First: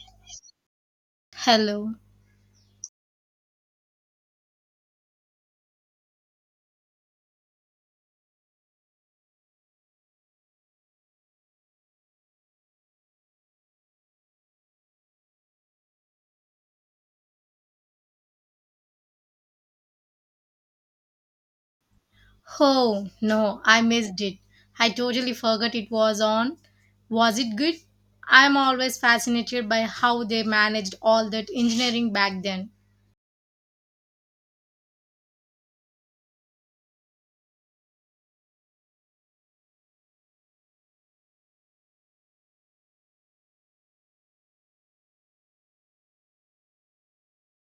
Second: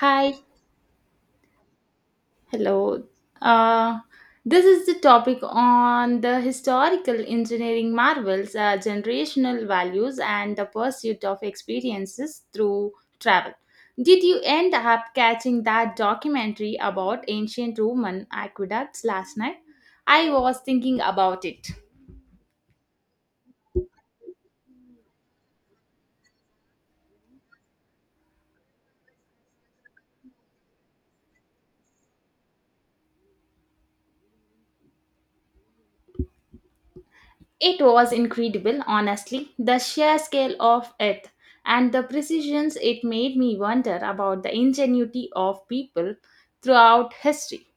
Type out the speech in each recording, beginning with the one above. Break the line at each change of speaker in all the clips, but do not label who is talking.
Hi,
Hello.
hello. Uh, this is the topic on the historical engineering marvels, generational values, and the pursuit of experiences through travel. Did you end up catching that documentary about ancient Roman aqueducts last night? I was thinking about it.
Oh, no, I missed it. I totally forgot it was on. Was it good? I'm always fascinated by how they managed all that engineering back then.
It was incredible, honestly, the sheer scale of it and the precisions it made me wonder about the ingenuity of people throughout history.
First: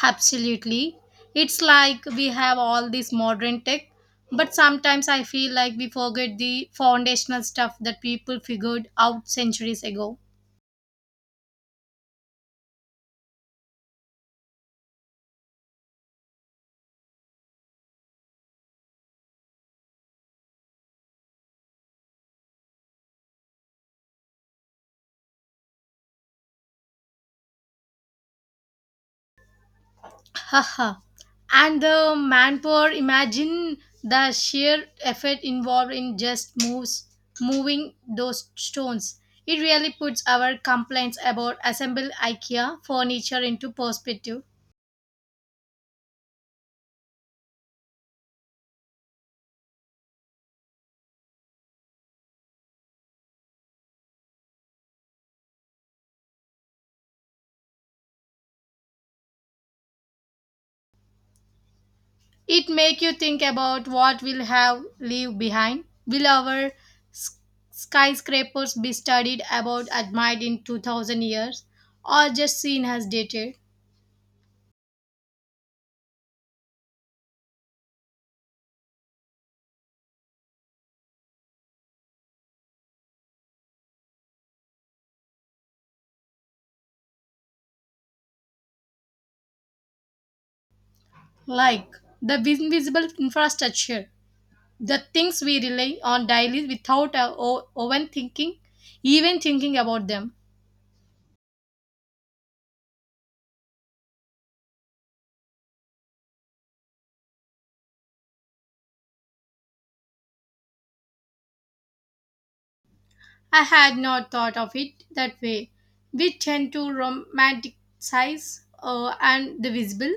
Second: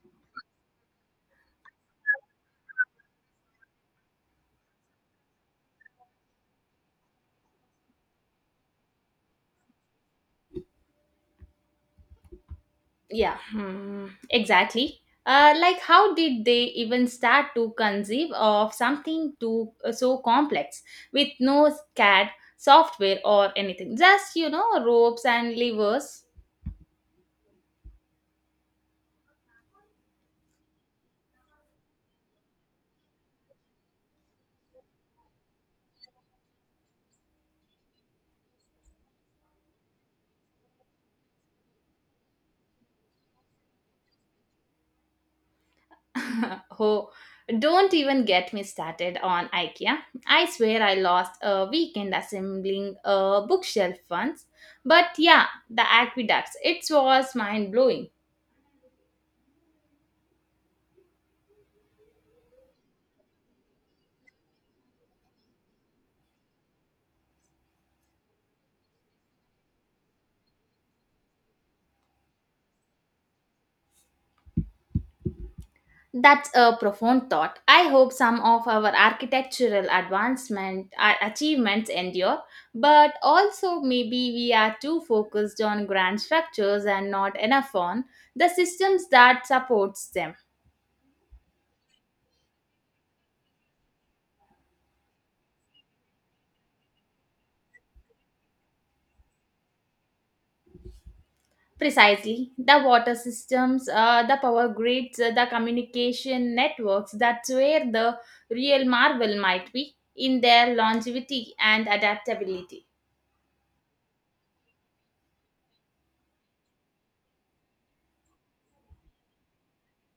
Absolutely. It's like we have all this modern tech, but sometimes I feel like we forget the foundational stuff that people figured out centuries ago.
Yeah, hmm, exactly. How did they even start to conceive of something too so complex with no CAD software or anything? Just ropes and levers.
Haha. And the manpower, imagine the sheer effort involved in just moves moving those stones. It really puts our complaints about assembled IKEA furniture into perspective.
Oh, don't even get me started on IKEA. I swear I lost a weekend assembling a bookshelf once. But yeah, the aqueducts, it was mind blowing.
It make you think about what we'll have leave behind. Will our s- skyscrapers be studied about admired in 2000 years or just seen as dated?
That's a profound thought. I hope some of our architectural advancement achievements endure, but also maybe we are too focused on grand structures and not enough on the systems that supports them.
Like the invisible infrastructure, the things we rely on daily without even thinking about them.
Precisely. The water systems, the power grids, the communication networks, that's where the real marvel might be in their longevity and adaptability.
I had not thought of it that way. We tend to romanticize and the visible,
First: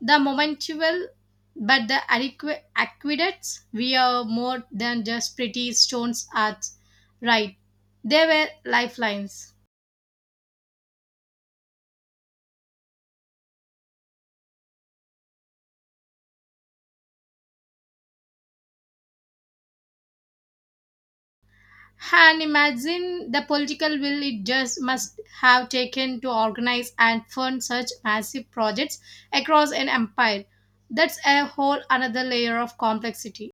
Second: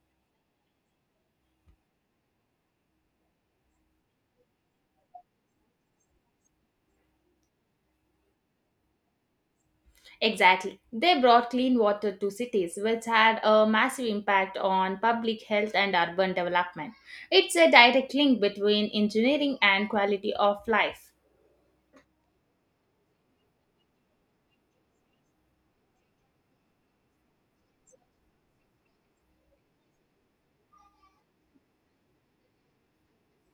the momentual, but the adequate aqueducts we are more than just pretty stones arts, right? They were lifelines.
Exactly. They brought clean water to cities, which had a massive impact on public health and urban development. It's a direct link between engineering and quality of life.
And imagine the political will it just must have taken to organize and fund such massive projects across an empire. That's a whole another layer of complexity.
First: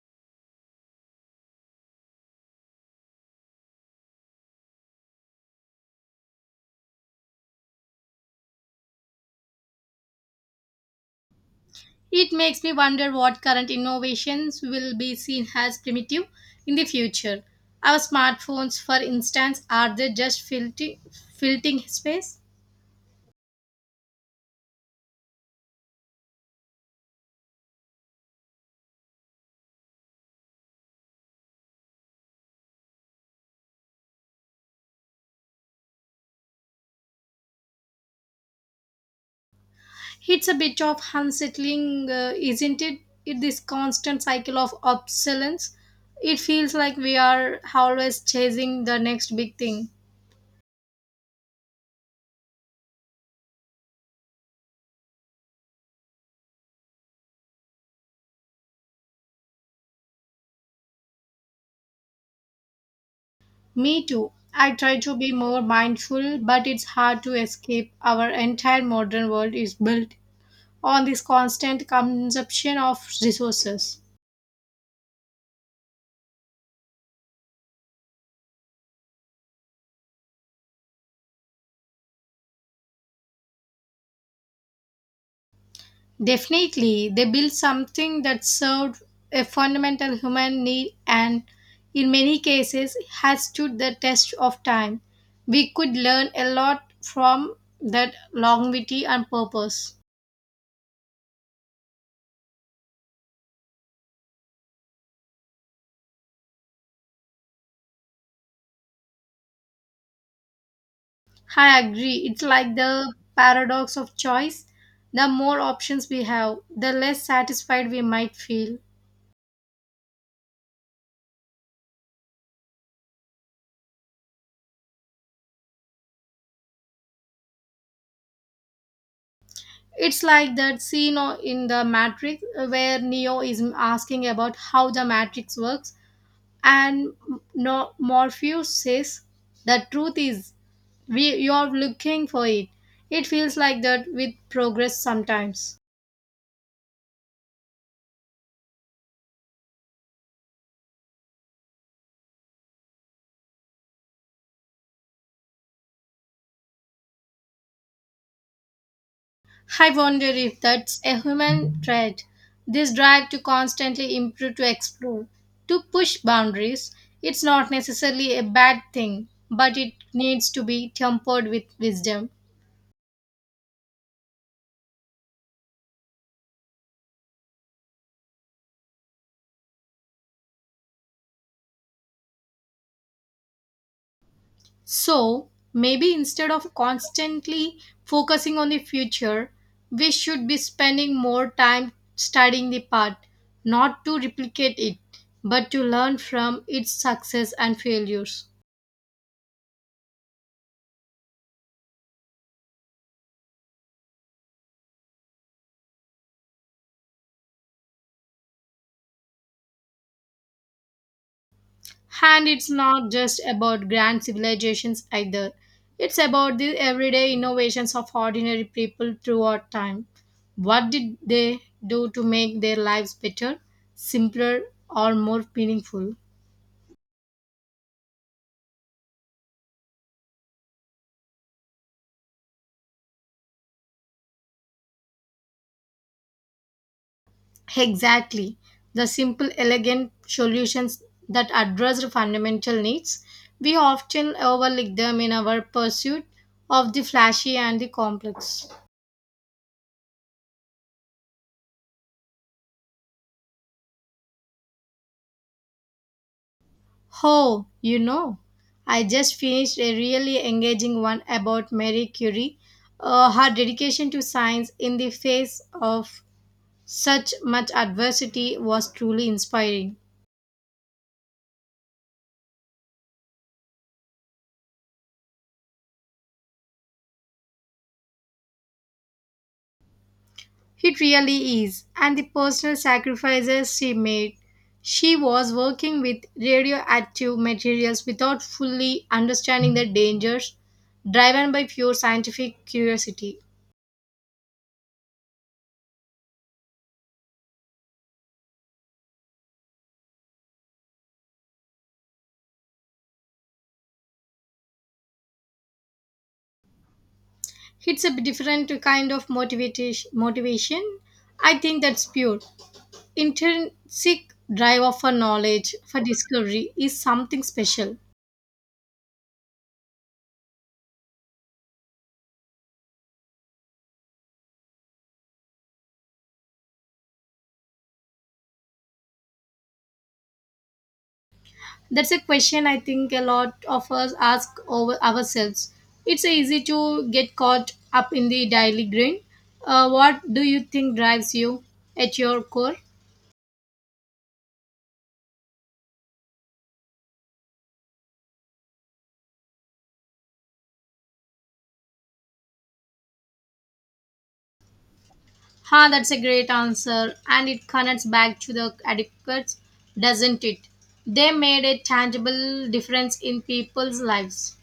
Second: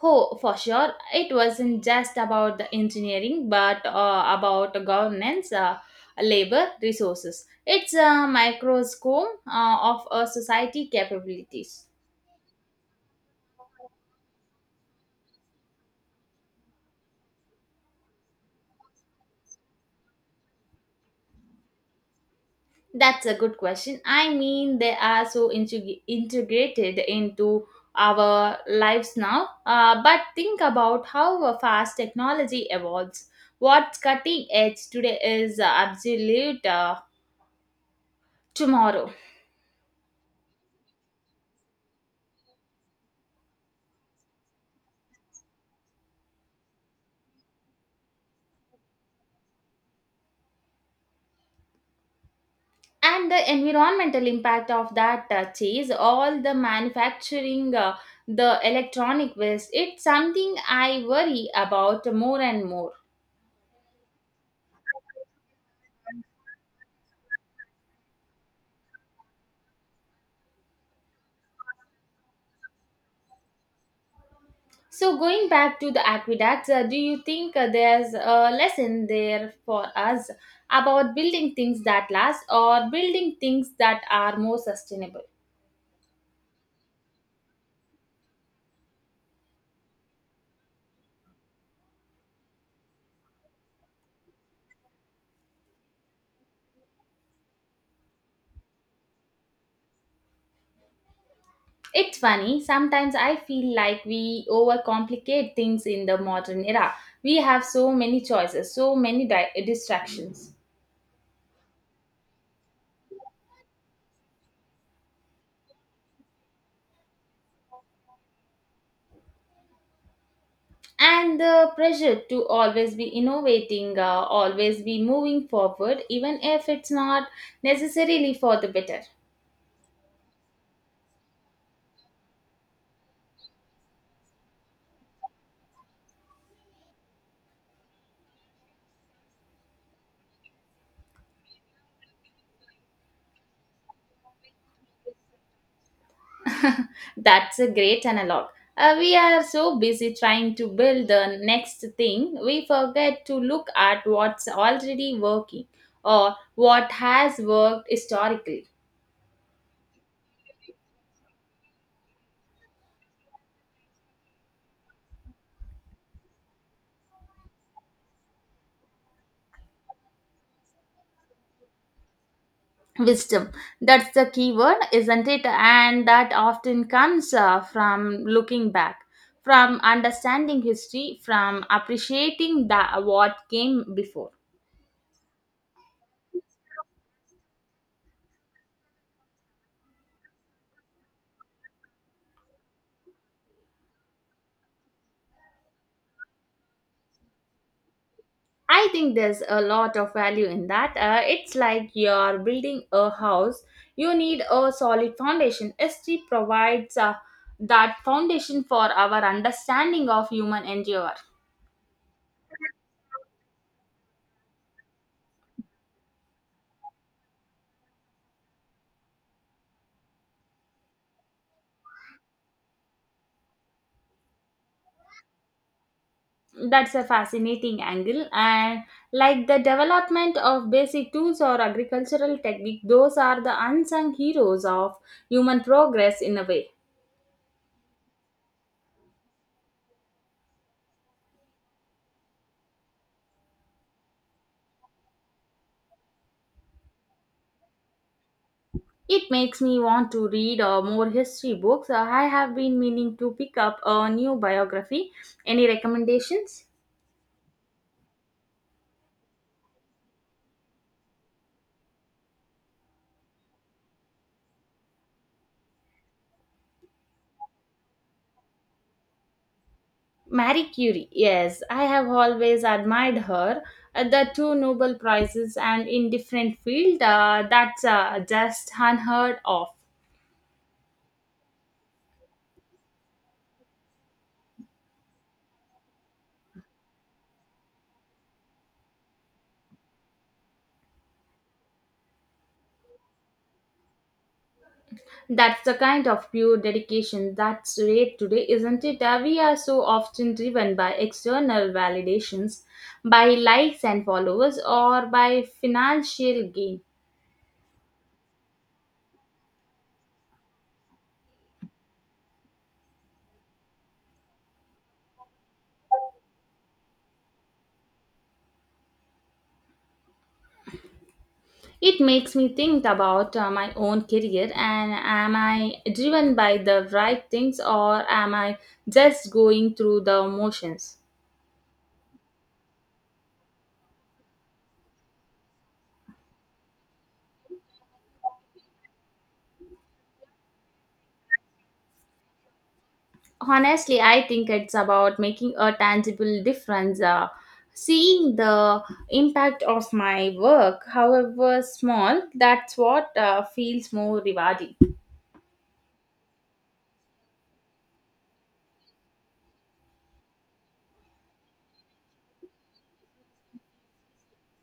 Oh, for sure. It wasn't just about the engineering, but about governance, labor, resources. It's a microscope of a society capabilities.
It makes me wonder what current innovations will be seen as primitive in the future. Our smartphones, for instance, are they just filling space?
That's a good question. I mean, they are so integrated into our lives now. But think about how fast technology evolves. What's cutting edge today is absolute tomorrow.
It's a bit of unsettling, isn't it? It this constant cycle of obsolescence. It feels like we are always chasing the next big thing.
And the environmental impact of that chase, all the manufacturing, the electronic waste, it's something I worry about more and more.
Me too. I try to be more mindful, but it's hard to escape. Our entire modern world is built on this constant consumption of resources.
So going back to the aqueducts, do you think there's a lesson there for us about building things that last or building things that are more sustainable?
Definitely, they built something that served a fundamental human need and, in many cases, has stood the test of time. We could learn a lot from that longevity and purpose.
It's funny, sometimes I feel like we overcomplicate things in the modern era. We have so many choices, so many distractions.
I agree. It's like the paradox of choice. The more options we have, the less satisfied we might feel.
And the pressure to always be innovating, always be moving forward even if it's not necessarily for the better.
It's like that scene in The Matrix, where Neo is asking about how the Matrix works. And no, Morpheus says, the truth is, we, you're looking for it. It feels like that with progress sometimes.
That's a great analog. We are so busy trying to build the next thing we forget to look at what's already working, or what has worked historically.
I wonder if that's a human trait. This drive to constantly improve, to explore, to push boundaries. It's not necessarily a bad thing, but it needs to be tempered with wisdom.
Wisdom, that's the key word, isn't it? And that often comes from looking back, from understanding history, from appreciating the what came before.
So, maybe instead of constantly focusing on the future, we should be spending more time studying the past, not to replicate it, but to learn from its success and failures.
I think there's a lot of value in that. Uh, it's like you're building a house, you need a solid foundation. History provides that foundation for our understanding of human endeavor.
And it's not just about grand civilizations either. It's about the everyday innovations of ordinary people throughout time. What did they do to make their lives better, simpler, or more meaningful?
That's a fascinating angle. And like the development of basic tools or agricultural technique, those are the unsung heroes of human progress in a way.
Exactly. The simple, elegant solutions that address fundamental needs, we often overlook them in our pursuit of the flashy and the complex.
It makes me want to read more history books. I have been meaning to pick up a new biography. Any recommendations?
Oh, you know, I just finished a really engaging one about Marie Curie, her dedication to science in the face of such much adversity was truly inspiring.
Marie Curie, yes, I have always admired her. The two Nobel Prizes and in different fields, that's just unheard of.
It really is, and the personal sacrifices she made. She was working with radioactive materials without fully understanding the dangers, driven by pure scientific curiosity.
That's the kind of pure dedication that's rare today, isn't it? We are so often driven by external validations, by likes and followers, or by financial gain.
It's a different kind of motivation. I think that's pure. Intrinsic drive of for knowledge, for discovery, is something special.
It makes me think about my own career, and am I driven by the right things or am I just going through the motions?
That's a question I think a lot of us ask over ourselves. It's easy to get caught up in the daily grind. What do you think drives you at your core?
Honestly, I think it's about making a tangible difference, seeing the impact of my work, however small. That's what feels more rewarding.
Ha, that's a great answer, and it connects back to the adequates, doesn't it? They made a tangible difference in people's lives.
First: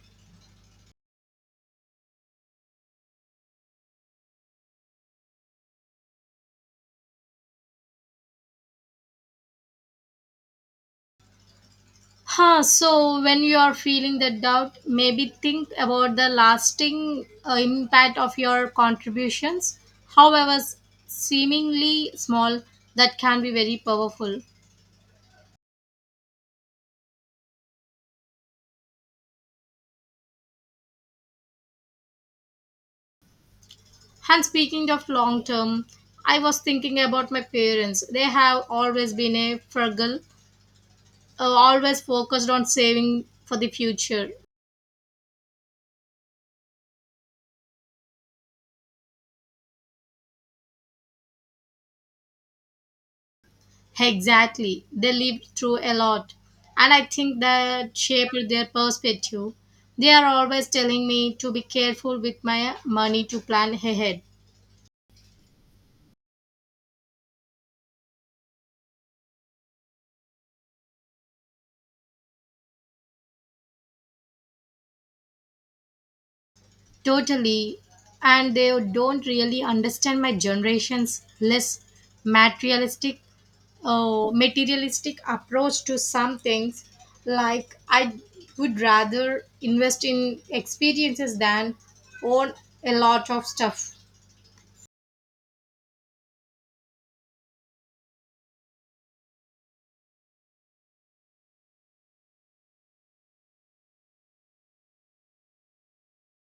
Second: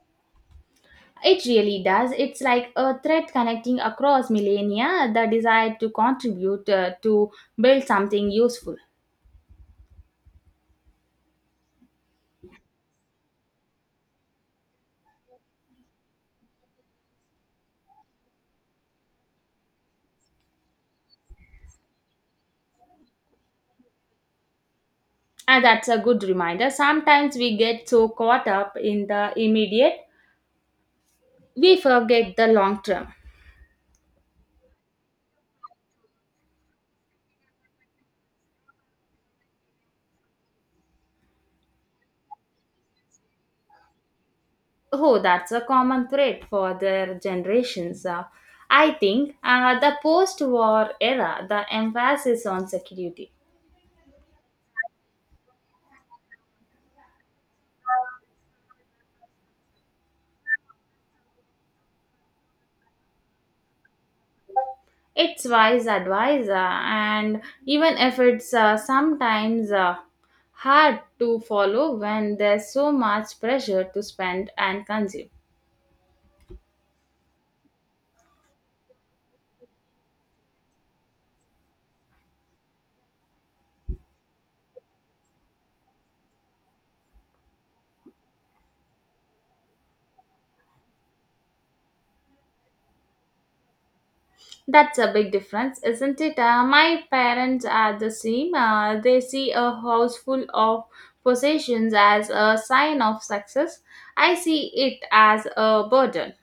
It really does. It's like a thread connecting across millennia, the desire to contribute, to build something useful.
Huh, so when you are feeling that doubt, maybe think about the lasting impact of your contributions, however seemingly small, that can be very powerful.
And that's a good reminder. Sometimes we get so caught up in the immediate we forget the long term.
And speaking of long term, I was thinking about my parents. They have always been a frugal, always focused on saving for the future.
Oh, that's a common thread for their generations. I think the post-war era, the emphasis on security,
Exactly. They lived through a lot. And I think that shaped their perspective. They are always telling me to be careful with my money to plan ahead.
it's wise advisor, and even if it's sometimes hard to follow when there's so much pressure to spend and consume.
Totally. And they don't really understand my generation's less materialistic materialistic approach to some things, like I would rather invest in experiences than own a lot of stuff.
That's a big difference, isn't it? My parents are the same. They see a house full of possessions as a sign of success. I see it as a burden.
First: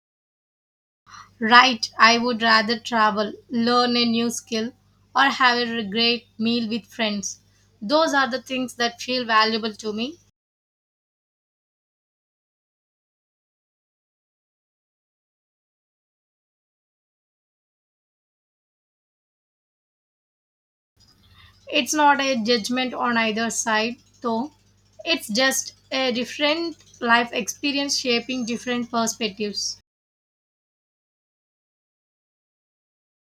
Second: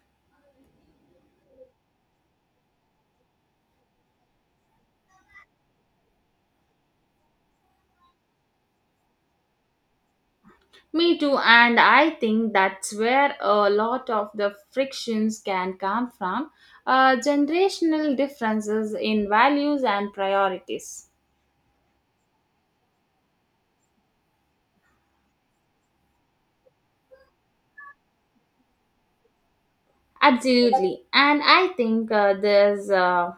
Right, I would rather travel, learn a new skill, or have a great meal with friends. Those are the things that feel valuable to me.
Me too, and I think that's where a lot of the frictions can come from, generational differences in values and priorities.
It's not a judgment on either side, though. It's just a different life experience shaping different perspectives.
Absolutely, and I think there's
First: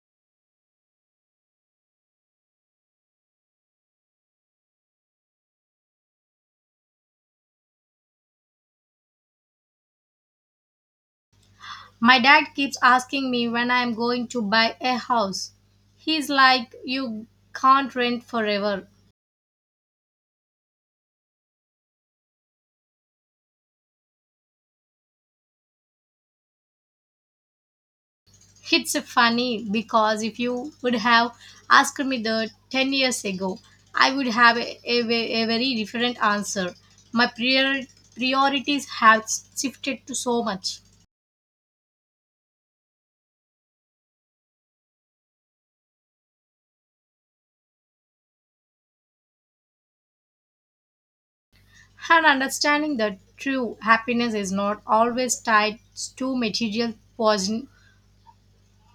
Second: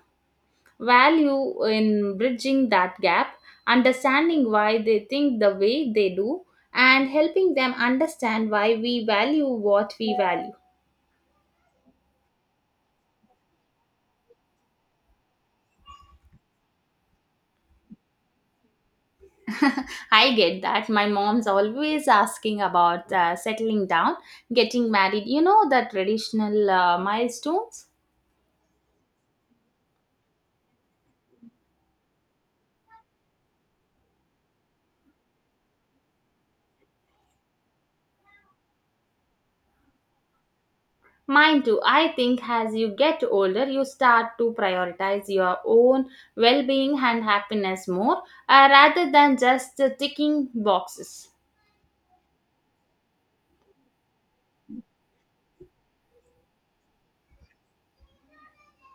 value in bridging that gap, understanding why they think the way they do, and helping them understand why we value what we value.
My dad keeps asking me when I'm going to buy a house. He's like, you can't rent forever.
I get that. My mom's always asking about settling down, getting married, you know, the traditional milestones.
It's funny because if you would have asked me that 10 years ago, I would have a very different answer. My priorities have shifted to so much.
Mine too. I think as you get older, you start to prioritize your own well being and happiness more, rather than just ticking boxes.
And understanding that true happiness is not always tied to material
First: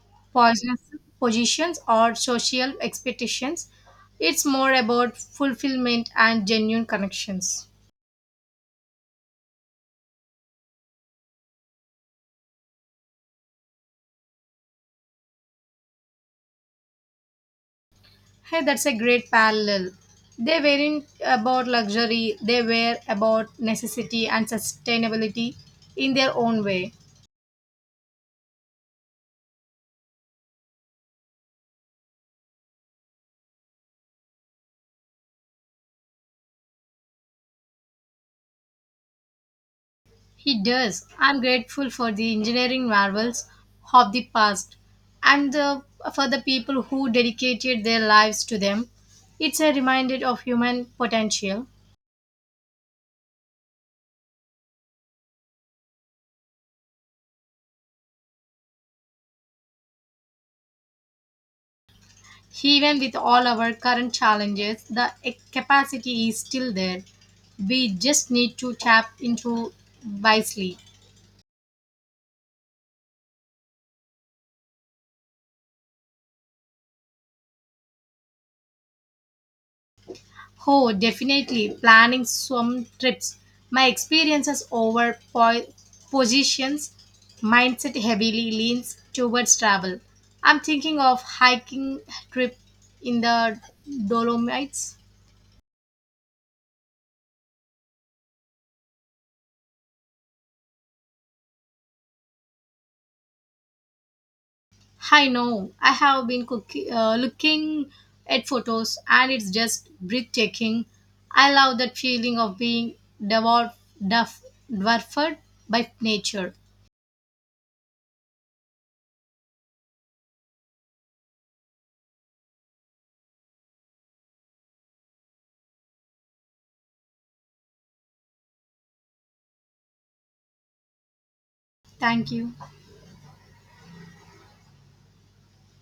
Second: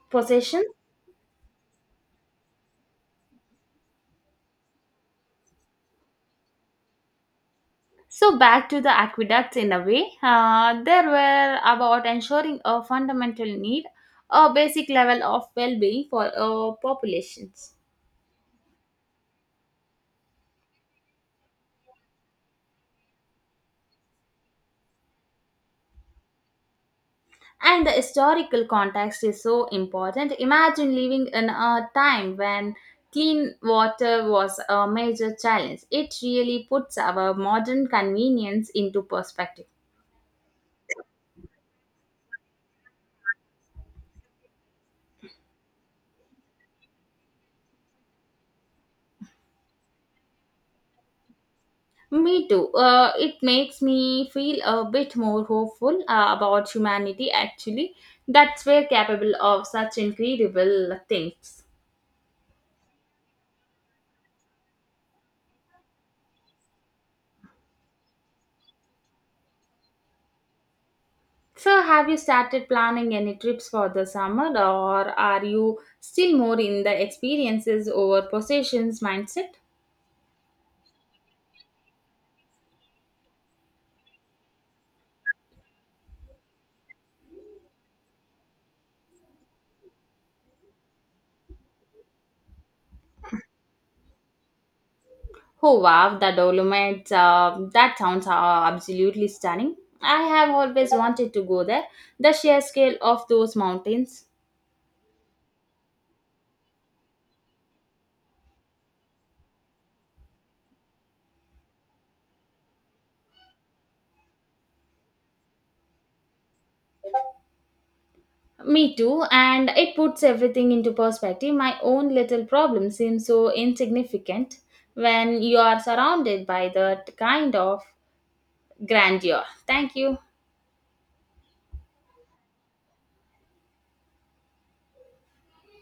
Possessions.
posi- positions or social expectations, it's more about fulfillment and genuine connections.
So back to the aqueducts in a way, there were about ensuring a fundamental need, a basic level of well-being for populations.
Hey, that's a great parallel. They weren't about luxury, they were about necessity and sustainability in their own way.
And the historical context is so important. Imagine living in a time when clean water was a major challenge. It really puts our modern convenience into perspective.
He does. I'm grateful for the engineering marvels of the past and the, for the people who dedicated their lives to them. It's a reminder of human potential.
Me too. It makes me feel a bit more hopeful about humanity, actually. That's we're capable of such incredible things.
Even with all our current challenges, the capacity is still there. We just need to tap into wisely.
So, have you started planning any trips for the summer, or are you still more in the experiences over possessions mindset?
Oh, definitely. Planning some trips. My experiences over positions mindset heavily leans towards travel. I'm thinking of hiking trip in the Dolomites.
Oh wow, the Dolomites! That sounds absolutely stunning. I have always wanted to go there. The sheer scale of those mountains.
I know. I have been looking at photos and it's just breathtaking. I love that feeling of being devoured, dwarf- dwarfed by nature.
Me too, and it puts everything into perspective. My own little problem seems so insignificant when you are surrounded by that kind of grandeur. Thank you.
Thank you.